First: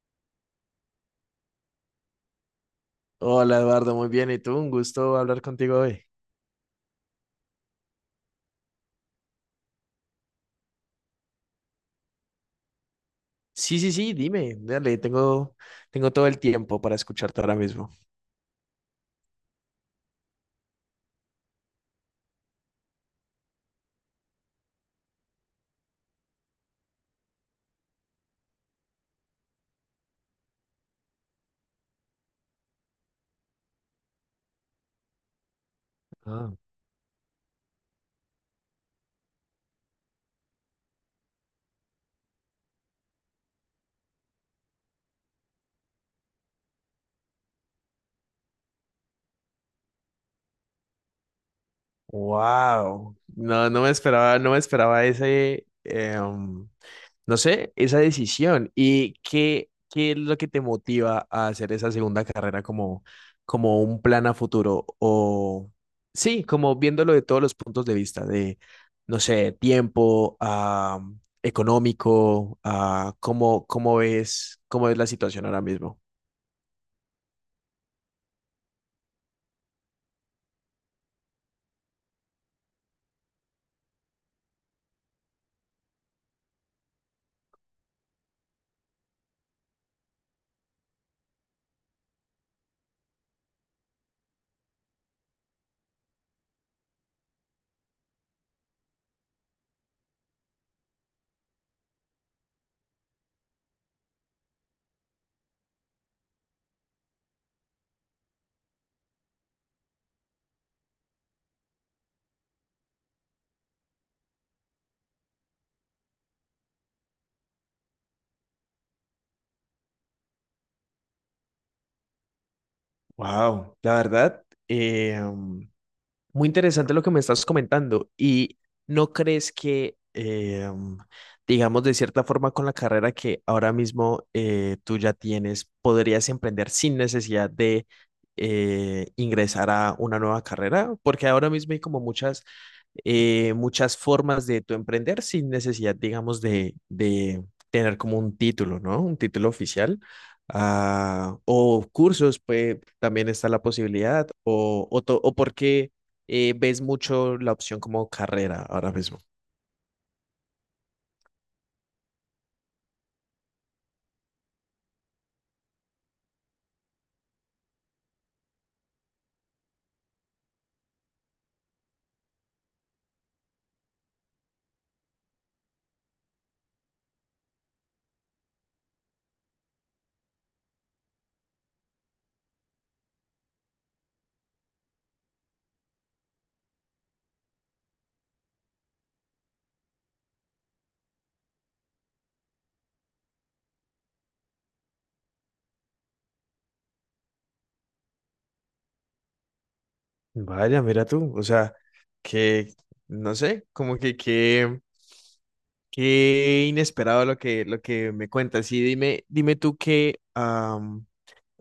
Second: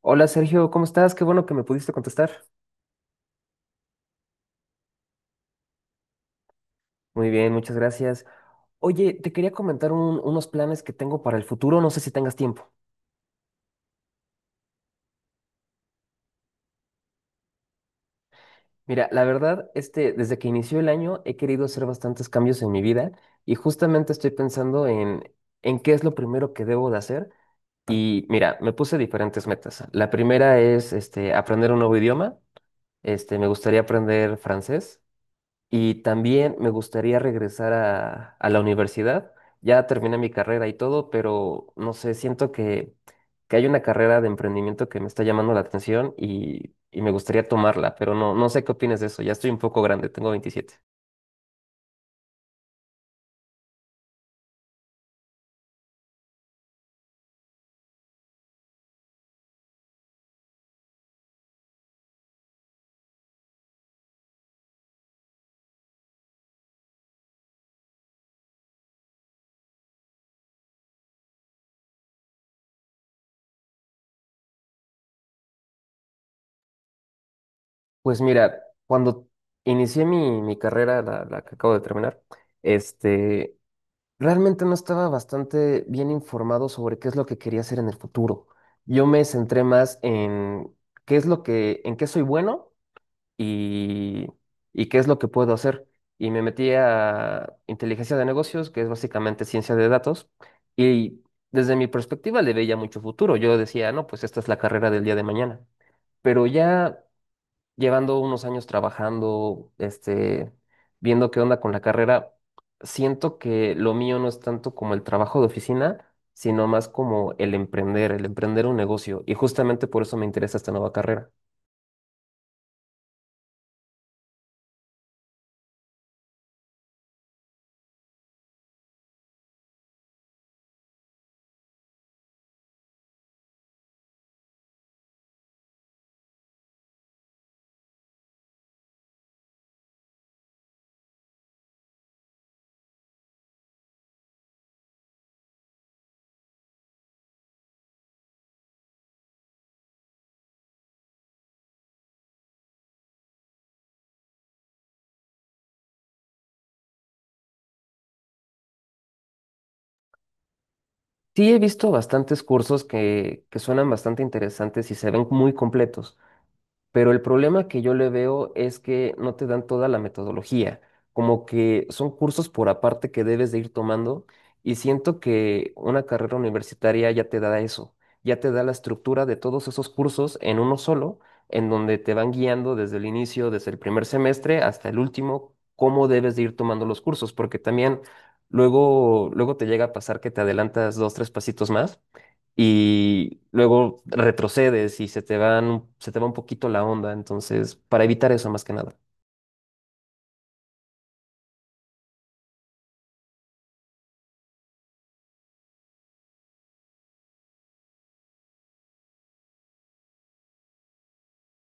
Hola Sergio, ¿cómo estás? Qué bueno que me pudiste contestar. Hola Eduardo, muy bien. ¿Y tú? Un gusto hablar contigo hoy. Muy bien, muchas gracias. Oye, te quería comentar unos planes que tengo para el futuro, no sé si tengas tiempo. Sí, sí, sí, dime, dale, tengo todo el tiempo para escucharte ahora mismo. Mira, la verdad, desde que inició el año he querido hacer bastantes cambios en mi vida y justamente estoy pensando en qué es lo primero que debo de hacer. Y mira, me puse diferentes metas. La primera es este, aprender un nuevo idioma. Me gustaría aprender francés. Y Ah, también me gustaría regresar a la universidad. Ya terminé mi carrera y todo, pero no sé, siento que hay una carrera de emprendimiento que me está llamando la atención y me gustaría tomarla, pero no, no sé qué opinas de eso. Ya estoy un poco grande, tengo 27. wow. No, no me esperaba no sé, esa decisión. Y qué es lo que te motiva a hacer esa segunda carrera como un plan a futuro o sí, como viéndolo de todos los puntos de vista, de, no sé, tiempo, económico, cómo ves la situación ahora mismo. Pues mira, cuando inicié mi carrera, la que acabo de terminar, este, realmente no estaba bastante bien informado sobre qué es lo que quería hacer en el futuro. Yo me centré más en qué es lo que, en qué soy bueno y, y qué es lo que puedo hacer. Y me metí a inteligencia de negocios, que es básicamente ciencia de datos, y desde mi perspectiva le veía mucho futuro. Yo decía, no, pues esta es la carrera del día de mañana. Pero ya llevando unos años trabajando, viendo qué onda con la carrera, siento que lo mío no es tanto como el trabajo de oficina, sino más como el emprender un negocio. Y justamente por eso me interesa esta nueva carrera. Wow, la verdad, eh, muy interesante lo que me estás comentando. ¿Y no crees que, digamos, de cierta forma con la carrera que ahora mismo tú ya tienes, podrías emprender sin necesidad de ingresar a una nueva carrera? Porque ahora mismo hay como muchas formas de tu emprender sin necesidad, digamos, de tener como un título, ¿no? Un título oficial. O cursos, pues también está la posibilidad, o por qué ves mucho la opción como carrera ahora mismo. Sí, he visto bastantes cursos que suenan bastante interesantes y se ven muy completos. Pero el problema que yo le veo es que no te dan toda la metodología, como que son cursos por aparte que debes de ir tomando y siento que una carrera universitaria ya te da eso, ya te da la estructura de todos esos cursos en uno solo, en donde te van guiando desde el inicio, desde el primer semestre hasta el último, cómo debes de ir tomando los cursos, porque también luego, luego te llega a pasar que te adelantas dos, tres pasitos más y luego retrocedes y se te van, se te va un poquito la onda, entonces, para evitar eso más que nada. Vaya, mira tú, o sea, que, no sé, como qué inesperado lo que me cuentas. Y dime tú qué, am,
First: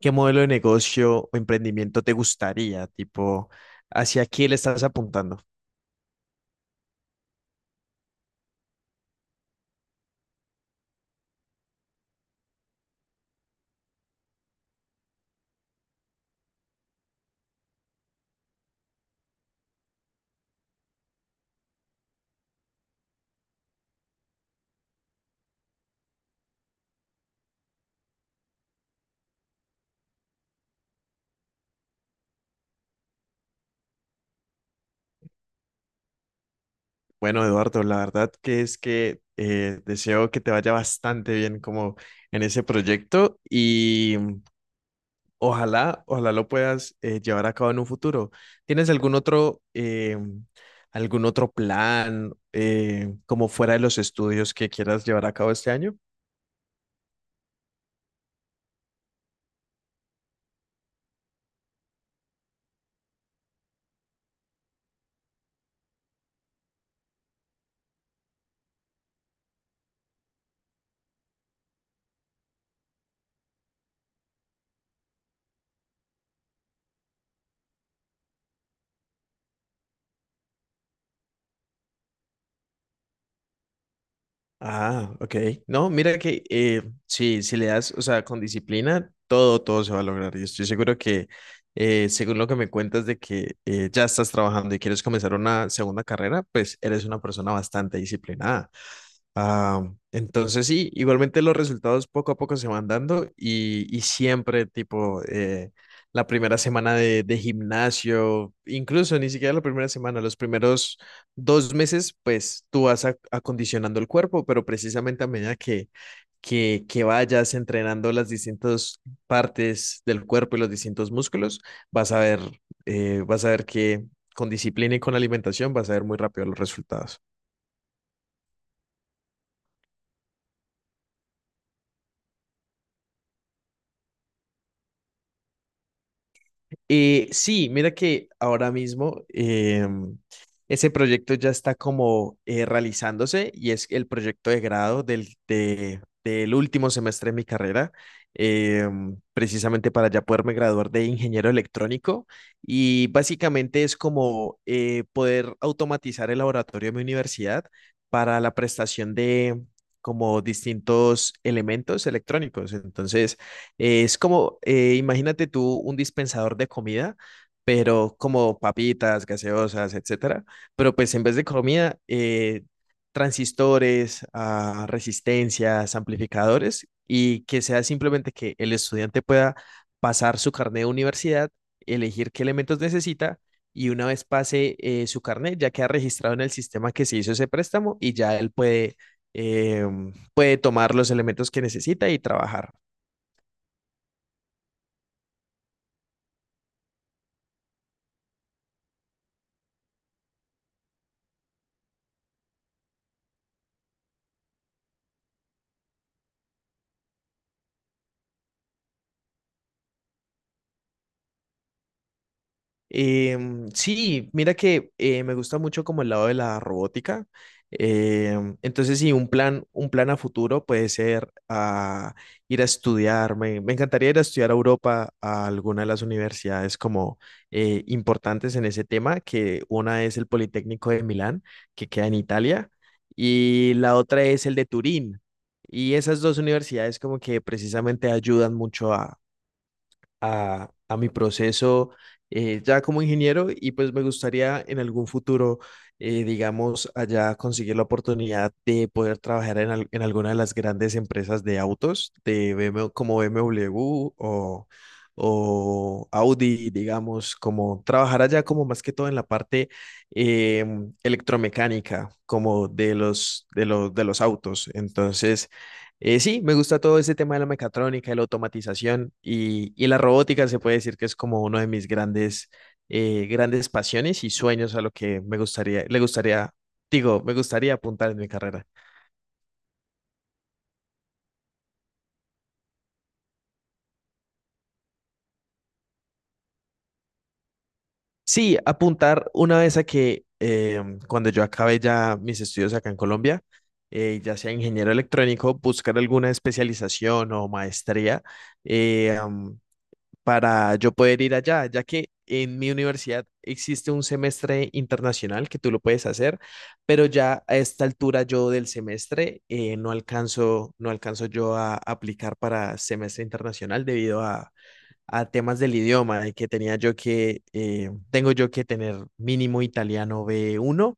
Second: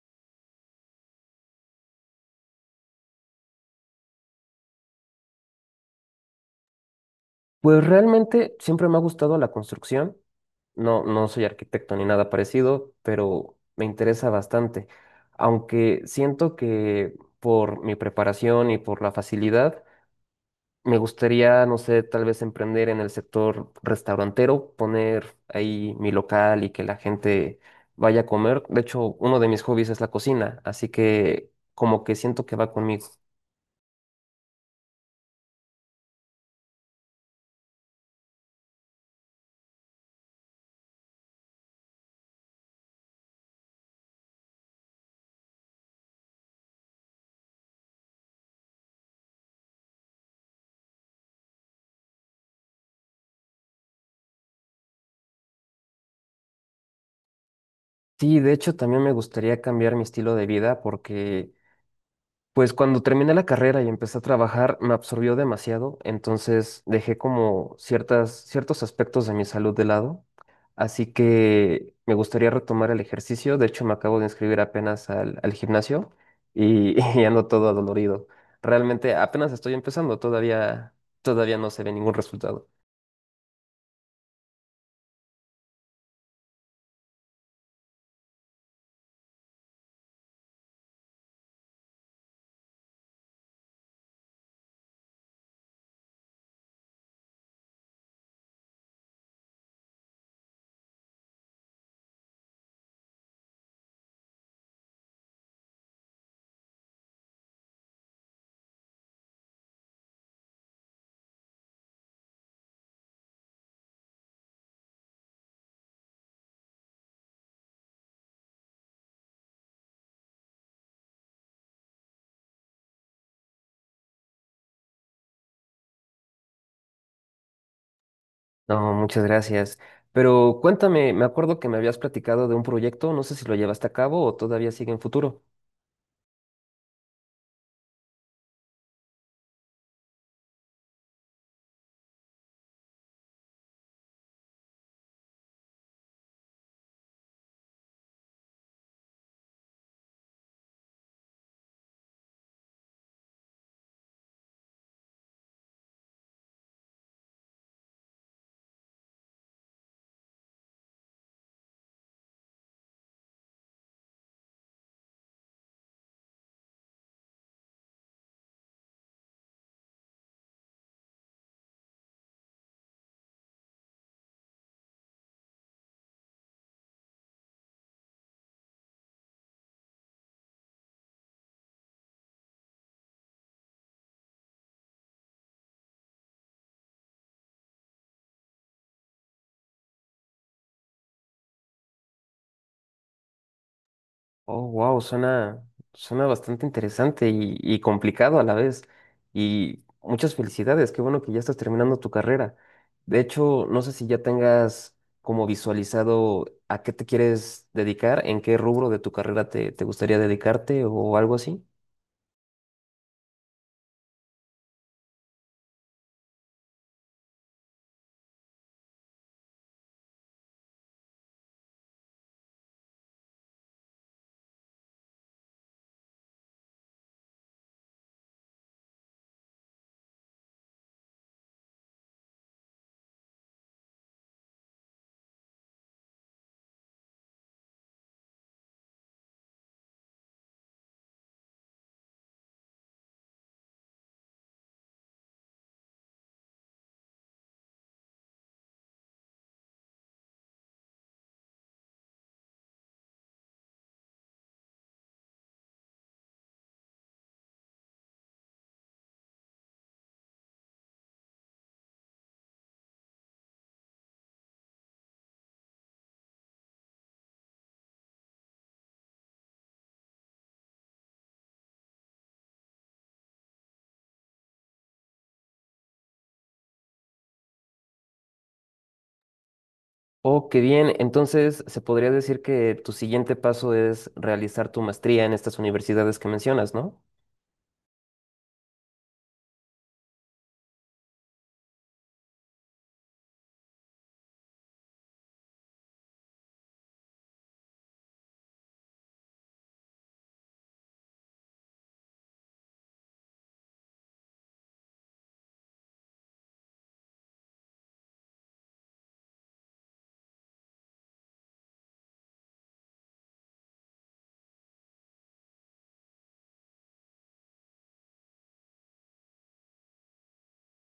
qué modelo de negocio o emprendimiento te gustaría, tipo, hacia qué le estás apuntando. Pues realmente siempre me ha gustado la construcción. No, no soy arquitecto ni nada parecido, pero me interesa bastante. Aunque siento que por mi preparación y por la facilidad, me gustaría, no sé, tal vez emprender en el sector restaurantero, poner ahí mi local y que la gente vaya a comer. De hecho, uno de mis hobbies es la cocina, así que como que siento que va conmigo. Bueno, Eduardo, la verdad que es que deseo que te vaya bastante bien como en ese proyecto y ojalá lo puedas llevar a cabo en un futuro. ¿Tienes algún otro plan como fuera de los estudios que quieras llevar a cabo este año? Sí, de hecho, también me gustaría cambiar mi estilo de vida porque pues cuando terminé la carrera y empecé a trabajar, me absorbió demasiado, entonces dejé como ciertos aspectos de mi salud de lado. Así que me gustaría retomar el ejercicio. De hecho, me acabo de inscribir apenas al gimnasio y, y ando todo adolorido. Realmente apenas estoy empezando, todavía no se ve ningún resultado. Ah, OK. No, mira que sí, si le das, o sea, con disciplina, todo, todo se va a lograr. Y estoy seguro que, según lo que me cuentas de que ya estás trabajando y quieres comenzar una segunda carrera, pues eres una persona bastante disciplinada. Ah, entonces sí, igualmente los resultados poco a poco se van dando y siempre tipo la primera semana de gimnasio, incluso ni siquiera la primera semana, los primeros dos meses, pues tú vas acondicionando el cuerpo, pero precisamente a medida que vayas entrenando las distintas partes del cuerpo y los distintos músculos, vas a ver, vas a ver que con disciplina y con alimentación vas a ver muy rápido los resultados. No, muchas gracias. Pero cuéntame, me acuerdo que me habías platicado de un proyecto, no sé si lo llevaste a cabo o todavía sigue en futuro. Sí, mira que ahora mismo ese proyecto ya está como realizándose y es el proyecto de grado del último semestre de mi carrera, precisamente para ya poderme graduar de ingeniero electrónico, y básicamente es como poder automatizar el laboratorio de mi universidad para la prestación de como distintos elementos electrónicos. Entonces, es como, imagínate tú un dispensador de comida, pero como papitas, gaseosas, etcétera. Pero pues en vez de comida, transistores, resistencias, amplificadores, y que sea simplemente que el estudiante pueda pasar su carnet de universidad, elegir qué elementos necesita, y una vez pase su carnet, ya queda registrado en el sistema que se hizo ese préstamo y ya él eh, puede tomar los elementos que necesita y trabajar. Oh, wow, suena bastante interesante y complicado a la vez. Y muchas felicidades, qué bueno que ya estás terminando tu carrera. De hecho, no sé si ya tengas como visualizado a qué te quieres dedicar, en qué rubro de tu carrera te gustaría dedicarte o algo así. Sí, mira que me gusta mucho como el lado de la robótica. Entonces, sí, un plan a futuro puede ser ir a estudiar. Me encantaría ir a estudiar a Europa a alguna de las universidades como importantes en ese tema. Que una es el Politécnico de Milán, que queda en Italia, y la otra es el de Turín. Y esas dos universidades como que precisamente ayudan mucho a mi proceso ya como ingeniero, y pues me gustaría en algún futuro, digamos, allá conseguir la oportunidad de poder trabajar en alguna de las grandes empresas de autos, de BMW, como BMW o, o Audi, digamos, como trabajar allá como más que todo en la parte electromecánica, como de los autos. Entonces. Sí, me gusta todo ese tema de la mecatrónica, de la automatización y la robótica se puede decir que es como uno de mis grandes pasiones y sueños, a lo que me gustaría, le gustaría, digo, me gustaría apuntar en mi carrera. Oh, qué bien. Entonces, se podría decir que tu siguiente paso es realizar tu maestría en estas universidades que mencionas, ¿no? Sí, apuntar una vez a que cuando yo acabe ya mis estudios acá en Colombia, ya sea ingeniero electrónico, buscar alguna especialización o maestría eh, am, para yo poder ir allá, ya que en mi universidad existe un semestre internacional que tú lo puedes hacer, pero ya a esta altura yo del semestre no alcanzo yo a aplicar para semestre internacional debido a temas del idioma, de que tengo yo que tener mínimo italiano B1,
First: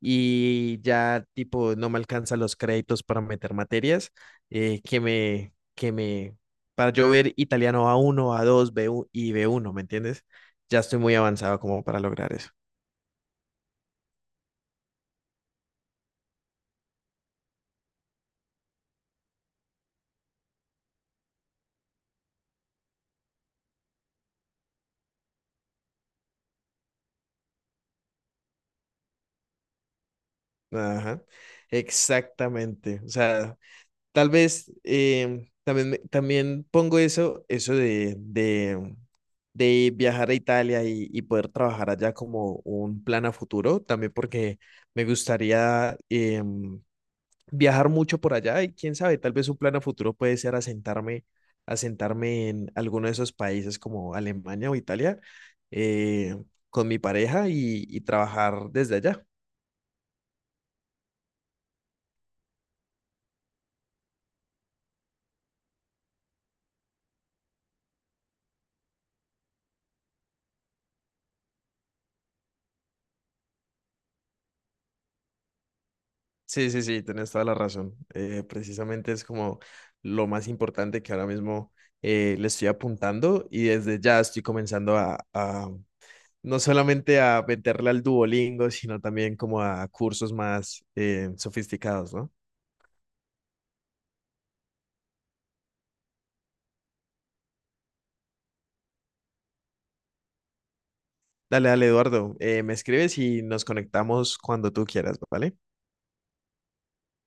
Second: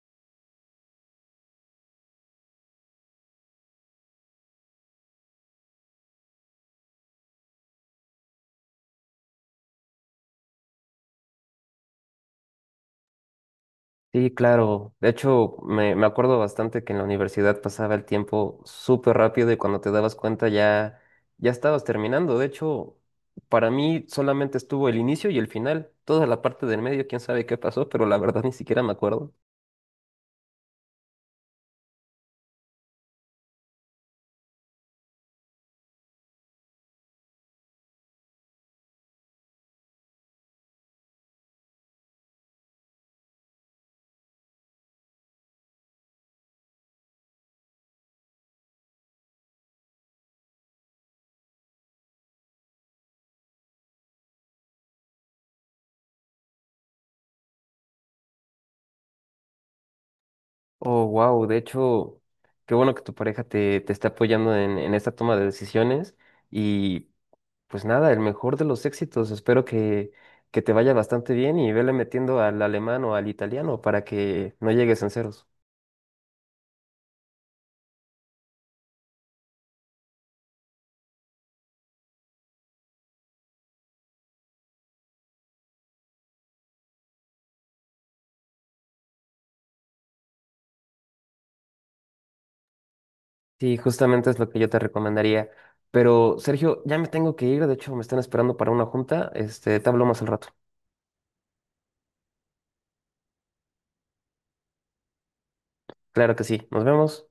y ya tipo no me alcanzan los créditos para meter materias eh, que me, que me, para yo ver italiano A1 A2 B1 y B1. ¿Me entiendes? Ya estoy muy avanzado como para lograr eso. Sí, claro. De hecho, me acuerdo bastante que en la universidad pasaba el tiempo súper rápido y cuando te dabas cuenta ya, ya estabas terminando. De hecho, para mí solamente estuvo el inicio y el final. Toda la parte del medio, quién sabe qué pasó, pero la verdad ni siquiera me acuerdo. Ajá, exactamente. O sea, tal vez también pongo eso, de viajar a Italia y poder trabajar allá como un plan a futuro, también porque me gustaría viajar mucho por allá. Y quién sabe, tal vez un plan a futuro puede ser asentarme en alguno de esos países como Alemania o Italia, eh, con mi pareja y trabajar desde allá. Oh, wow. De hecho, qué bueno que tu pareja te está apoyando en esta toma de decisiones. Y pues nada, el mejor de los éxitos. Espero que te vaya bastante bien y vele metiendo al alemán o al italiano para que no llegues en ceros. Sí, sí, sí, tienes toda la razón. Precisamente es como lo más importante que ahora mismo le estoy apuntando, y desde ya estoy comenzando a no solamente a meterle al Duolingo, sino también como a cursos más sofisticados, ¿no? Sí, justamente es lo que yo te recomendaría. Pero, Sergio, ya me tengo que ir. De hecho, me están esperando para una junta. Este, te hablo más al rato. Dale, dale, Eduardo, me escribes y nos conectamos cuando tú quieras, ¿vale? Claro que sí. Nos vemos.